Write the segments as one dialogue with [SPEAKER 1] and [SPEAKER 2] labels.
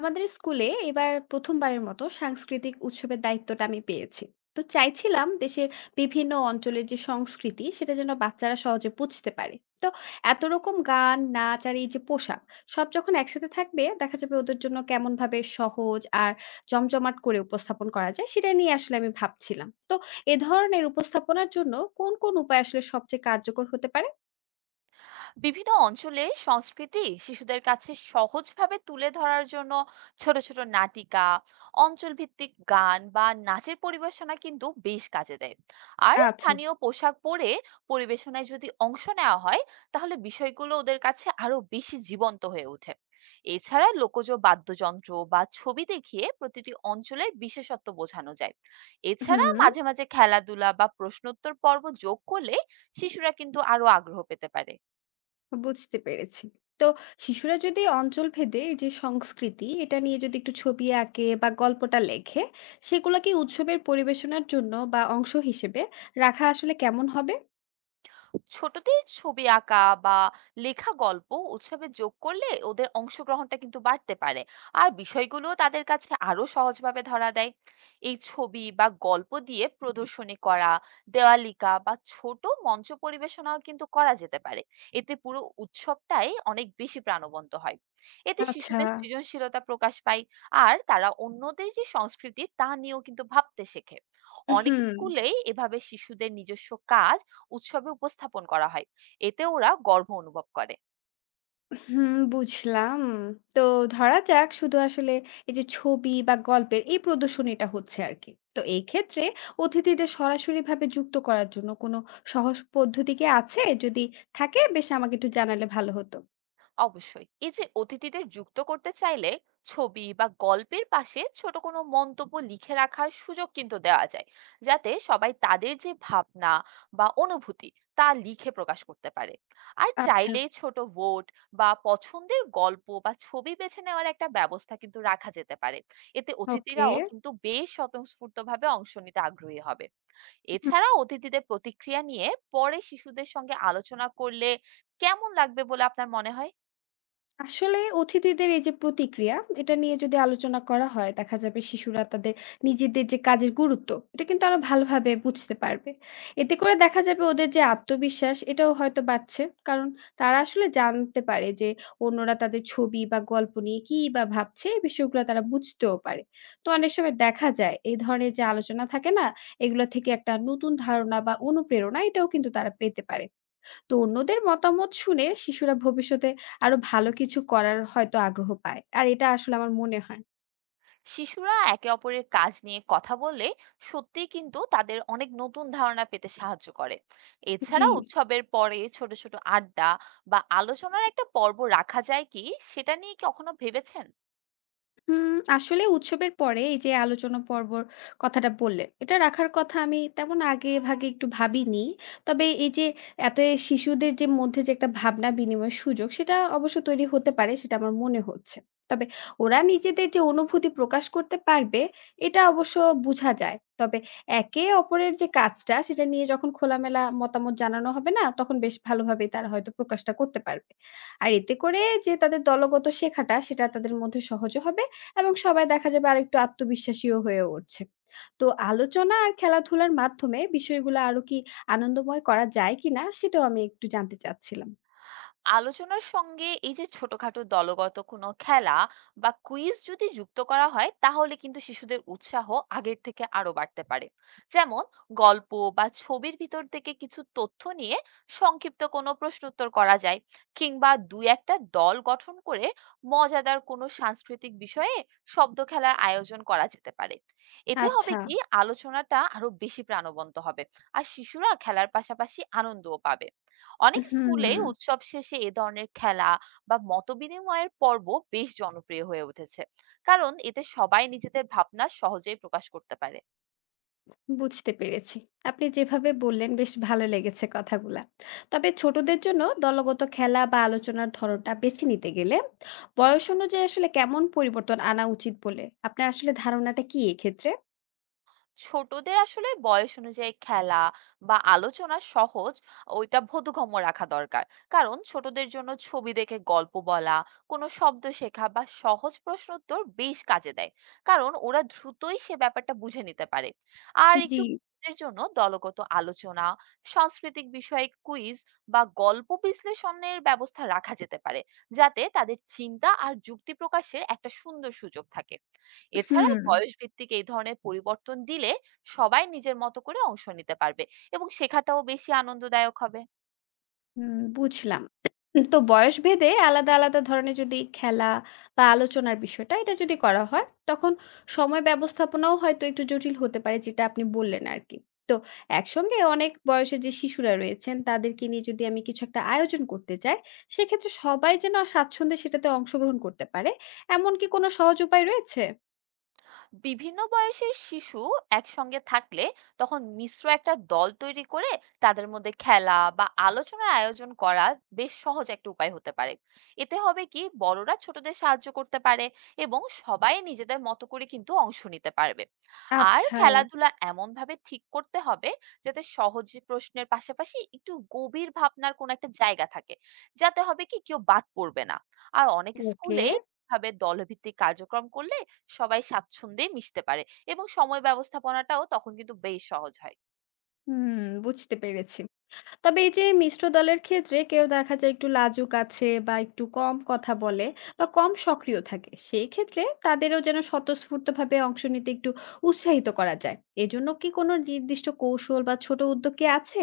[SPEAKER 1] আমাদের স্কুলে এবার প্রথমবারের মতো সাংস্কৃতিক উৎসবের দায়িত্বটা আমি পেয়েছি। তো চাইছিলাম দেশের বিভিন্ন অঞ্চলের যে সংস্কৃতি সেটা যেন বাচ্চারা সহজে বুঝতে পারে। তো এত রকম গান নাচ আর এই যে পোশাক সব যখন একসাথে থাকবে দেখা যাবে ওদের জন্য কেমন ভাবে সহজ আর জমজমাট করে উপস্থাপন করা যায় সেটা নিয়ে আসলে আমি ভাবছিলাম। তো এ ধরনের উপস্থাপনার জন্য কোন কোন উপায় আসলে সবচেয়ে কার্যকর হতে পারে?
[SPEAKER 2] বিভিন্ন অঞ্চলে সংস্কৃতি শিশুদের কাছে সহজভাবে তুলে ধরার জন্য ছোট ছোট নাটিকা, অঞ্চল ভিত্তিক গান বা নাচের পরিবেশনা কিন্তু বেশ কাজে দেয়। আর
[SPEAKER 1] আচ্ছা।
[SPEAKER 2] স্থানীয় পোশাক পরে পরিবেশনায় যদি অংশ নেওয়া হয়, তাহলে বিষয়গুলো ওদের কাছে আরো বেশি জীবন্ত হয়ে ওঠে। এছাড়া লোকজ বাদ্যযন্ত্র বা ছবি দেখিয়ে প্রতিটি অঞ্চলের বিশেষত্ব বোঝানো যায়। এছাড়া
[SPEAKER 1] হুম।
[SPEAKER 2] মাঝে মাঝে খেলাধুলা বা প্রশ্নোত্তর পর্ব যোগ করলে শিশুরা কিন্তু আরো আগ্রহ পেতে পারে।
[SPEAKER 1] বুঝতে পেরেছি। তো শিশুরা যদি অঞ্চলভেদে এই যে সংস্কৃতি এটা নিয়ে যদি একটু ছবি আঁকে বা গল্পটা লেখে, সেগুলা কি উৎসবের পরিবেশনার জন্য বা অংশ হিসেবে রাখা আসলে কেমন হবে?
[SPEAKER 2] ছোটদের ছবি আঁকা বা লেখা গল্প উৎসবে যোগ করলে ওদের অংশগ্রহণটা কিন্তু বাড়তে পারে, আর বিষয়গুলো তাদের কাছে আরো সহজভাবে ধরা দেয়। এই ছবি বা গল্প দিয়ে প্রদর্শনী করা, দেওয়ালিকা বা ছোট মঞ্চ পরিবেশনাও কিন্তু করা যেতে পারে। এতে পুরো উৎসবটাই অনেক বেশি প্রাণবন্ত হয়। এতে
[SPEAKER 1] আচ্ছা।
[SPEAKER 2] শিশুদের সৃজনশীলতা প্রকাশ পায়, আর তারা অন্যদের যে সংস্কৃতি তা নিয়েও কিন্তু ভাবতে শেখে। অনেক
[SPEAKER 1] হুম,
[SPEAKER 2] স্কুলেই এভাবে শিশুদের নিজস্ব কাজ উৎসবে উপস্থাপন করা হয়, এতে ওরা গর্ব অনুভব করে।
[SPEAKER 1] হুম, বুঝলাম। তো ধরা যাক শুধু আসলে এই যে ছবি বা গল্পের এই প্রদর্শনীটা হচ্ছে আরকি। তো এই ক্ষেত্রে অতিথিদের সরাসরিভাবে যুক্ত করার জন্য কোনো সহজ পদ্ধতি কি আছে? যদি থাকে বেশ আমাকে একটু জানালে ভালো হতো।
[SPEAKER 2] অবশ্যই, এই যে অতিথিদের যুক্ত করতে চাইলে ছবি বা গল্পের পাশে ছোট কোনো মন্তব্য লিখে রাখার সুযোগ কিন্তু দেওয়া যায়, যাতে সবাই তাদের যে ভাবনা বা অনুভূতি তা লিখে প্রকাশ করতে পারে। আর
[SPEAKER 1] আচ্ছা।
[SPEAKER 2] চাইলে ছোট ভোট বা পছন্দের গল্প বা ছবি বেছে নেওয়ার একটা ব্যবস্থা কিন্তু রাখা যেতে পারে। এতে
[SPEAKER 1] ওকে।
[SPEAKER 2] অতিথিরাও কিন্তু বেশ স্বতঃস্ফূর্তভাবে অংশ নিতে আগ্রহী হবে।
[SPEAKER 1] হুম।
[SPEAKER 2] এছাড়া অতিথিদের প্রতিক্রিয়া নিয়ে পরে শিশুদের সঙ্গে আলোচনা করলে কেমন লাগবে বলে আপনার মনে হয়?
[SPEAKER 1] আসলে অতিথিদের এই যে প্রতিক্রিয়া, এটা নিয়ে যদি আলোচনা করা হয়, দেখা যাবে শিশুরা তাদের নিজেদের যে কাজের গুরুত্ব, এটা কিন্তু আরো ভালোভাবে বুঝতে পারবে। এতে করে দেখা যাবে ওদের যে আত্মবিশ্বাস, এটাও হয়তো বাড়ছে। কারণ তারা আসলে জানতে পারে যে অন্যরা তাদের ছবি বা গল্প নিয়ে কিই বা ভাবছে, এই বিষয়গুলো তারা বুঝতেও পারে। তো অনেক সময় দেখা যায় এই ধরনের যে আলোচনা থাকে না, এগুলো থেকে একটা নতুন ধারণা বা অনুপ্রেরণা, এটাও কিন্তু তারা পেতে পারে। তো অন্যদের মতামত শুনে শিশুরা ভবিষ্যতে আরো ভালো কিছু করার হয়তো আগ্রহ পায়। আর এটা আসলে আমার মনে হয়।
[SPEAKER 2] শিশুরা একে অপরের কাজ নিয়ে কথা বললে সত্যিই কিন্তু তাদের অনেক নতুন ধারণা পেতে সাহায্য করে।
[SPEAKER 1] জি।
[SPEAKER 2] এছাড়া উৎসবের পরে ছোট ছোট আড্ডা বা আলোচনার একটা পর্ব রাখা যায় কি, সেটা নিয়ে কি কখনো ভেবেছেন?
[SPEAKER 1] হুম, আসলে উৎসবের পরে এই যে আলোচনা পর্বর কথাটা বললেন, এটা রাখার কথা আমি তেমন আগে ভাগে একটু ভাবিনি। তবে এই যে এতে শিশুদের যে মধ্যে যে একটা ভাবনা বিনিময়ের সুযোগ, সেটা অবশ্য তৈরি হতে পারে, সেটা আমার মনে হচ্ছে। তবে ওরা নিজেদের যে অনুভূতি প্রকাশ করতে পারবে, এটা অবশ্য বুঝা যায়। তবে একে অপরের যে কাজটা, সেটা নিয়ে যখন খোলামেলা মতামত জানানো হবে না, তখন বেশ ভালোভাবেই তারা হয়তো প্রকাশটা করতে পারবে। আর এতে করে যে তাদের দলগত শেখাটা, সেটা তাদের মধ্যে সহজে হবে। এবং সবাই দেখা যাবে আরেকটু আত্মবিশ্বাসীও হয়ে উঠছে। তো আলোচনা আর খেলাধুলার মাধ্যমে বিষয়গুলো আরো কি আনন্দময় করা যায় কিনা সেটাও আমি একটু জানতে চাচ্ছিলাম।
[SPEAKER 2] আলোচনার সঙ্গে এই যে ছোটখাটো দলগত কোনো খেলা বা কুইজ যদি যুক্ত করা হয়, তাহলে কিন্তু শিশুদের উৎসাহ আগের থেকে আরো বাড়তে পারে। যেমন, গল্প বা ছবির ভিতর থেকে কিছু তথ্য নিয়ে সংক্ষিপ্ত কোনো প্রশ্নোত্তর করা যায়, কিংবা দুই একটা দল গঠন করে মজাদার কোনো সাংস্কৃতিক বিষয়ে শব্দ খেলার আয়োজন করা যেতে পারে। এতে হবে
[SPEAKER 1] আচ্ছা,
[SPEAKER 2] কি, আলোচনাটা আরো বেশি প্রাণবন্ত হবে, আর শিশুরা খেলার পাশাপাশি আনন্দও পাবে। অনেক স্কুলে
[SPEAKER 1] হুম,
[SPEAKER 2] উৎসব শেষে এ ধরনের খেলা বা মতবিনিময়ের পর্ব বেশ জনপ্রিয় হয়ে উঠেছে, কারণ এতে সবাই নিজেদের ভাবনা সহজেই প্রকাশ করতে পারে।
[SPEAKER 1] বুঝতে পেরেছি। আপনি যেভাবে বললেন বেশ ভালো লেগেছে কথাগুলা। তবে ছোটদের জন্য দলগত খেলা বা আলোচনার ধরনটা বেছে নিতে গেলে বয়স অনুযায়ী আসলে কেমন পরিবর্তন আনা উচিত বলে আপনার আসলে ধারণাটা কি এক্ষেত্রে?
[SPEAKER 2] ছোটদের আসলে বয়স অনুযায়ী খেলা বা আলোচনা সহজ, ওইটা বোধগম্য রাখা দরকার। কারণ ছোটদের জন্য ছবি দেখে গল্প বলা, কোনো শব্দ শেখা বা সহজ প্রশ্ন উত্তর বেশ কাজে দেয়, কারণ ওরা দ্রুতই সে ব্যাপারটা বুঝে নিতে পারে। আর
[SPEAKER 1] জি।
[SPEAKER 2] একটু বড়দের জন্য দলগত আলোচনা, সাংস্কৃতিক বিষয়ে কুইজ বা গল্প বিশ্লেষণের ব্যবস্থা রাখা যেতে পারে, যাতে তাদের চিন্তা আর যুক্তি প্রকাশের একটা সুন্দর সুযোগ থাকে। এছাড়া
[SPEAKER 1] হুম।
[SPEAKER 2] বয়সভিত্তিক এই ধরনের পরিবর্তন দিলে সবাই নিজের মতো করে অংশ নিতে পারবে এবং শেখাটাও বেশি আনন্দদায়ক হবে।
[SPEAKER 1] হুম, বুঝলাম। তো বয়স ভেদে আলাদা, আলাদা ধরনের যদি খেলা বা আলোচনার বিষয়টা এটা যদি করা হয়, তখন সময় ব্যবস্থাপনাও হয়তো একটু জটিল হতে পারে যেটা আপনি বললেন আরকি। তো একসঙ্গে অনেক বয়সে যে শিশুরা রয়েছেন তাদেরকে নিয়ে যদি আমি কিছু একটা আয়োজন করতে চাই, সেক্ষেত্রে সবাই যেন স্বাচ্ছন্দ্যে সেটাতে অংশগ্রহণ করতে পারে, এমন কি কোনো সহজ উপায় রয়েছে?
[SPEAKER 2] বিভিন্ন বয়সের শিশু একসঙ্গে থাকলে তখন মিশ্র একটা দল তৈরি করে তাদের মধ্যে খেলা বা আলোচনার আয়োজন করা বেশ সহজ একটা উপায় হতে পারে। এতে হবে কি, বড়রা ছোটদের সাহায্য করতে পারে এবং সবাই নিজেদের মতো করে কিন্তু অংশ নিতে পারবে। আর
[SPEAKER 1] আচ্ছা।
[SPEAKER 2] খেলাধুলা এমন ভাবে ঠিক করতে হবে যাতে সহজ প্রশ্নের পাশাপাশি একটু গভীর ভাবনার কোন একটা জায়গা থাকে, যাতে হবে কি, কেউ বাদ পড়বে না। আর অনেক
[SPEAKER 1] ওকে।
[SPEAKER 2] স্কুলে ভাবে দলভিত্তিক কার্যক্রম করলে সবাই স্বাচ্ছন্দ্যে মিশতে পারে এবং সময় ব্যবস্থাপনাটাও তখন কিন্তু বেশ সহজ হয়।
[SPEAKER 1] হুম, বুঝতে পেরেছি। তবে এই যে মিশ্র দলের ক্ষেত্রে কেউ দেখা যায় একটু লাজুক আছে বা একটু কম কথা বলে বা কম সক্রিয় থাকে সেই ক্ষেত্রে তাদেরও যেন স্বতঃস্ফূর্তভাবে অংশ নিতে একটু উৎসাহিত করা যায়, এজন্য কি কোনো নির্দিষ্ট কৌশল বা ছোট উদ্যোগ কি আছে?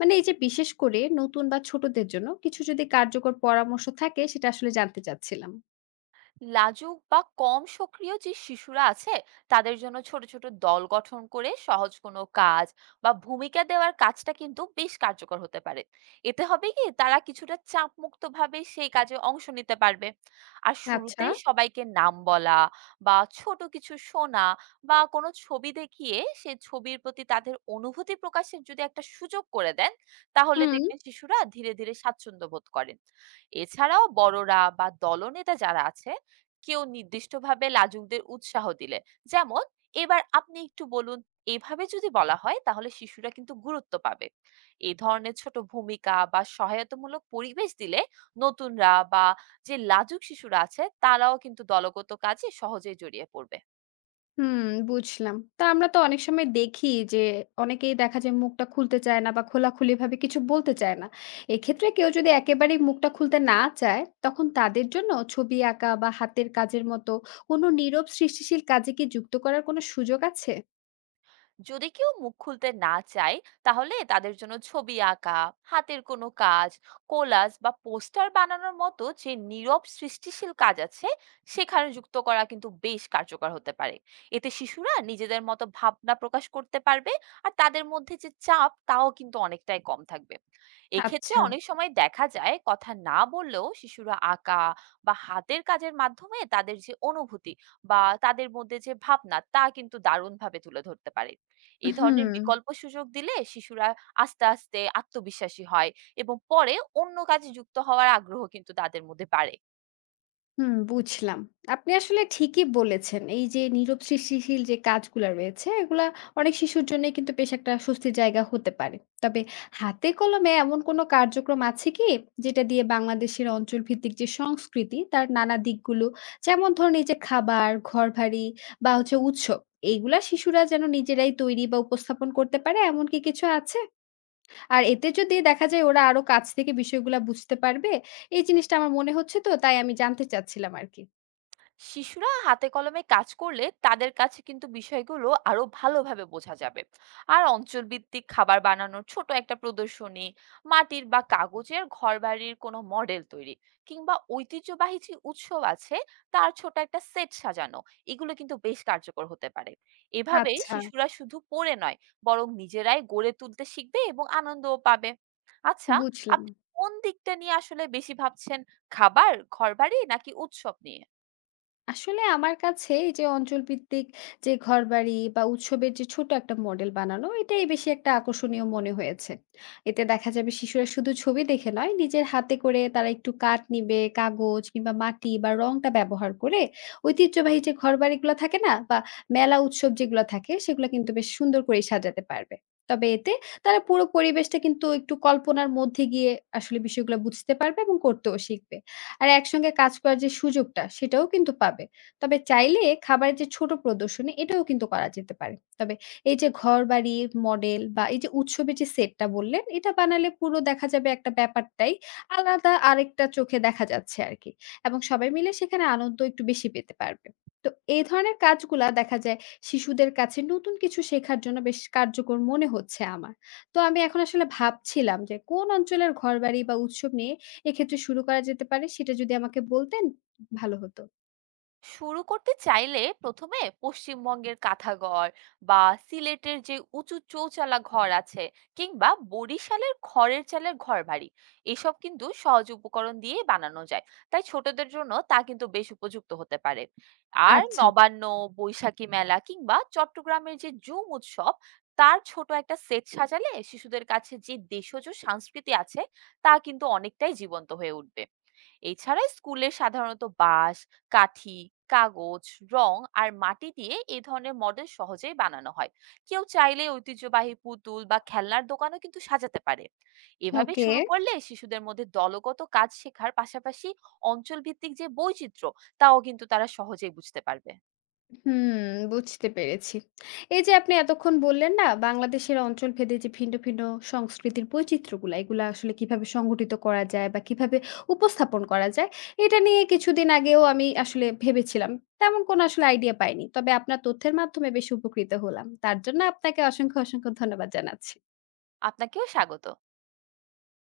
[SPEAKER 1] মানে এই যে বিশেষ করে নতুন বা ছোটদের জন্য কিছু যদি কার্যকর পরামর্শ থাকে সেটা আসলে জানতে চাচ্ছিলাম।
[SPEAKER 2] লাজুক বা কম সক্রিয় যে শিশুরা আছে, তাদের জন্য ছোট ছোট দল গঠন করে সহজ কোনো কাজ বা ভূমিকা দেওয়ার কাজটা কিন্তু বেশ কার্যকর হতে পারে। এতে হবে কি, তারা কিছুটা চাপমুক্ত ভাবে সেই কাজে অংশ নিতে পারবে। আর
[SPEAKER 1] আচ্ছা।
[SPEAKER 2] শুরুতেই সবাইকে নাম বলা বা ছোট কিছু শোনা বা কোনো ছবি দেখিয়ে সে ছবির প্রতি তাদের অনুভূতি প্রকাশের যদি একটা সুযোগ করে দেন, তাহলে
[SPEAKER 1] হুম।
[SPEAKER 2] দেখবেন শিশুরা ধীরে ধীরে স্বাচ্ছন্দ্য বোধ করেন। এছাড়াও বড়রা বা দলনেতা যারা আছে কেউ নির্দিষ্টভাবে লাজুকদের উৎসাহ দিলে, যেমন, এবার আপনি একটু বলুন, এভাবে যদি বলা হয়, তাহলে শিশুরা কিন্তু গুরুত্ব পাবে। এই ধরনের ছোট ভূমিকা বা সহায়তামূলক পরিবেশ দিলে নতুনরা বা যে লাজুক শিশুরা আছে তারাও কিন্তু দলগত কাজে সহজেই জড়িয়ে পড়বে।
[SPEAKER 1] হুম, বুঝলাম। তো আমরা তো অনেক সময় দেখি যে অনেকেই দেখা যায় মুখটা খুলতে চায় না বা খোলাখুলিভাবে কিছু বলতে চায় না। এক্ষেত্রে কেউ যদি একেবারেই মুখটা খুলতে না চায়, তখন তাদের জন্য ছবি আঁকা বা হাতের কাজের মতো কোনো নীরব সৃষ্টিশীল কাজে কি যুক্ত করার কোনো সুযোগ আছে?
[SPEAKER 2] যদি কেউ মুখ খুলতে না চায়, তাহলে তাদের জন্য ছবি আঁকা, হাতের কোনো কাজ, কোলাজ বা পোস্টার বানানোর মতো যে নীরব সৃষ্টিশীল কাজ আছে সেখানে যুক্ত করা কিন্তু বেশ কার্যকর হতে পারে। এতে শিশুরা নিজেদের মতো ভাবনা প্রকাশ করতে পারবে, আর তাদের মধ্যে যে চাপ তাও কিন্তু অনেকটাই কম থাকবে। এক্ষেত্রে
[SPEAKER 1] আচ্ছা।
[SPEAKER 2] অনেক সময় দেখা যায় কথা না বললেও শিশুরা আঁকা বা হাতের কাজের মাধ্যমে তাদের যে অনুভূতি বা তাদের মধ্যে যে ভাবনা তা কিন্তু দারুণভাবে তুলে ধরতে পারে। এ ধরনের
[SPEAKER 1] হুম।
[SPEAKER 2] বিকল্প সুযোগ দিলে শিশুরা আস্তে আস্তে আত্মবিশ্বাসী হয় এবং পরে অন্য কাজে যুক্ত হওয়ার আগ্রহ কিন্তু তাদের মধ্যে বাড়ে।
[SPEAKER 1] হুম, বুঝলাম। আপনি আসলে ঠিকই বলেছেন। এই যে নীরব সৃষ্টিশীল যে কাজগুলা রয়েছে, এগুলা অনেক শিশুর জন্যই কিন্তু বেশ একটা স্বস্তির জায়গা হতে পারে। তবে হাতে কলমে এমন কোনো কার্যক্রম আছে কি? যেটা দিয়ে বাংলাদেশের অঞ্চলভিত্তিক যে সংস্কৃতি, তার নানা দিকগুলো যেমন ধরুন এই যে খাবার, ঘরবাড়ি বা হচ্ছে উৎসব, এইগুলা শিশুরা যেন নিজেরাই তৈরি বা উপস্থাপন করতে পারে, এমন কি কিছু আছে? আর এতে যদি দেখা যায় ওরা আরো কাছ থেকে বিষয়গুলা বুঝতে পারবে, এই জিনিসটা আমার মনে হচ্ছে তো, তাই আমি জানতে চাচ্ছিলাম আরকি।
[SPEAKER 2] শিশুরা হাতে কলমে কাজ করলে তাদের কাছে কিন্তু বিষয়গুলো আরো ভালোভাবে বোঝা যাবে। আর অঞ্চলভিত্তিক খাবার বানানোর ছোট একটা প্রদর্শনী, মাটির বা কাগজের ঘরবাড়ির কোনো মডেল তৈরি, কিংবা ঐতিহ্যবাহী যে উৎসব আছে তার ছোট একটা সেট সাজানো, এগুলো কিন্তু বেশ কার্যকর হতে পারে। এভাবে
[SPEAKER 1] আচ্ছা,
[SPEAKER 2] শিশুরা শুধু পড়ে নয়, বরং নিজেরাই গড়ে তুলতে শিখবে এবং আনন্দও পাবে। আচ্ছা,
[SPEAKER 1] বুঝলাম।
[SPEAKER 2] আপনি কোন দিকটা নিয়ে আসলে বেশি ভাবছেন, খাবার, ঘরবাড়ি নাকি উৎসব নিয়ে?
[SPEAKER 1] আসলে আমার কাছে এই যে অঞ্চলভিত্তিক যে ঘরবাড়ি বা উৎসবের যে ছোট একটা মডেল বানানো, এটাই বেশি একটা আকর্ষণীয় মনে হয়েছে। এতে দেখা যাবে শিশুরা শুধু ছবি দেখে নয়, নিজের হাতে করে তারা একটু কাঠ নিবে, কাগজ কিংবা মাটি বা রংটা ব্যবহার করে ঐতিহ্যবাহী যে ঘরবাড়িগুলো থাকে না বা মেলা উৎসব যেগুলো থাকে, সেগুলো কিন্তু বেশ সুন্দর করে সাজাতে পারবে। তবে এতে তারা পুরো পরিবেশটা কিন্তু একটু কল্পনার মধ্যে গিয়ে আসলে বিষয়গুলো বুঝতে পারবে এবং করতেও শিখবে। আর একসঙ্গে কাজ করার যে সুযোগটা সেটাও কিন্তু পাবে। তবে চাইলে খাবারের যে ছোট প্রদর্শনী এটাও কিন্তু করা যেতে পারে। তবে এই যে ঘরবাড়ি, মডেল বা এই যে উৎসবের যে সেটটা বললেন, এটা বানালে পুরো দেখা যাবে একটা ব্যাপারটাই আলাদা আরেকটা চোখে দেখা যাচ্ছে আরকি। এবং সবাই মিলে সেখানে আনন্দ একটু বেশি পেতে পারবে। তো এই ধরনের কাজগুলা দেখা যায় শিশুদের কাছে নতুন কিছু শেখার জন্য বেশ কার্যকর মনে হচ্ছে আমার। তো আমি এখন আসলে ভাবছিলাম যে কোন অঞ্চলের ঘরবাড়ি বা উৎসব নিয়ে এক্ষেত্রে শুরু করা যেতে পারে সেটা যদি আমাকে বলতেন ভালো হতো।
[SPEAKER 2] শুরু করতে চাইলে প্রথমে পশ্চিমবঙ্গের কাঁথাঘর বা সিলেটের যে উঁচু চৌচালা ঘর আছে, কিংবা বরিশালের খড়ের চালের ঘর বাড়ি, এসব কিন্তু সহজ উপকরণ দিয়ে বানানো যায়, তাই ছোটদের জন্য তা কিন্তু বেশ উপযুক্ত হতে পারে। আর
[SPEAKER 1] আচ্ছা।
[SPEAKER 2] নবান্ন, বৈশাখী মেলা কিংবা চট্টগ্রামের যে জুম উৎসব, তার ছোট একটা সেট সাজালে শিশুদের কাছে যে দেশজ সংস্কৃতি আছে তা কিন্তু অনেকটাই জীবন্ত হয়ে উঠবে। এছাড়া স্কুলে সাধারণত বাঁশ, কাঠি, কাগজ, রং আর মাটি দিয়ে এই ধরনের মডেল সহজেই বানানো হয়। কেউ চাইলে ঐতিহ্যবাহী পুতুল বা খেলনার দোকানও কিন্তু সাজাতে পারে। এভাবে
[SPEAKER 1] ওকে।
[SPEAKER 2] শুরু করলে শিশুদের মধ্যে দলগত কাজ শেখার পাশাপাশি অঞ্চলভিত্তিক যে বৈচিত্র্য, তাও কিন্তু তারা সহজেই বুঝতে পারবে।
[SPEAKER 1] হুম, বুঝতে পেরেছি। এই যে আপনি এতক্ষণ বললেন না বাংলাদেশের অঞ্চলভেদে যে ভিন্ন, ভিন্ন সংস্কৃতির বৈচিত্র্যগুলা এগুলা আসলে কিভাবে সংগঠিত করা যায় বা কিভাবে উপস্থাপন করা যায়, এটা নিয়ে কিছুদিন আগেও আমি আসলে ভেবেছিলাম। তেমন কোনো আসলে আইডিয়া পাইনি। তবে আপনার তথ্যের মাধ্যমে বেশ উপকৃত হলাম। তার জন্য আপনাকে অসংখ্য, অসংখ্য ধন্যবাদ জানাচ্ছি।
[SPEAKER 2] আপনাকেও স্বাগত।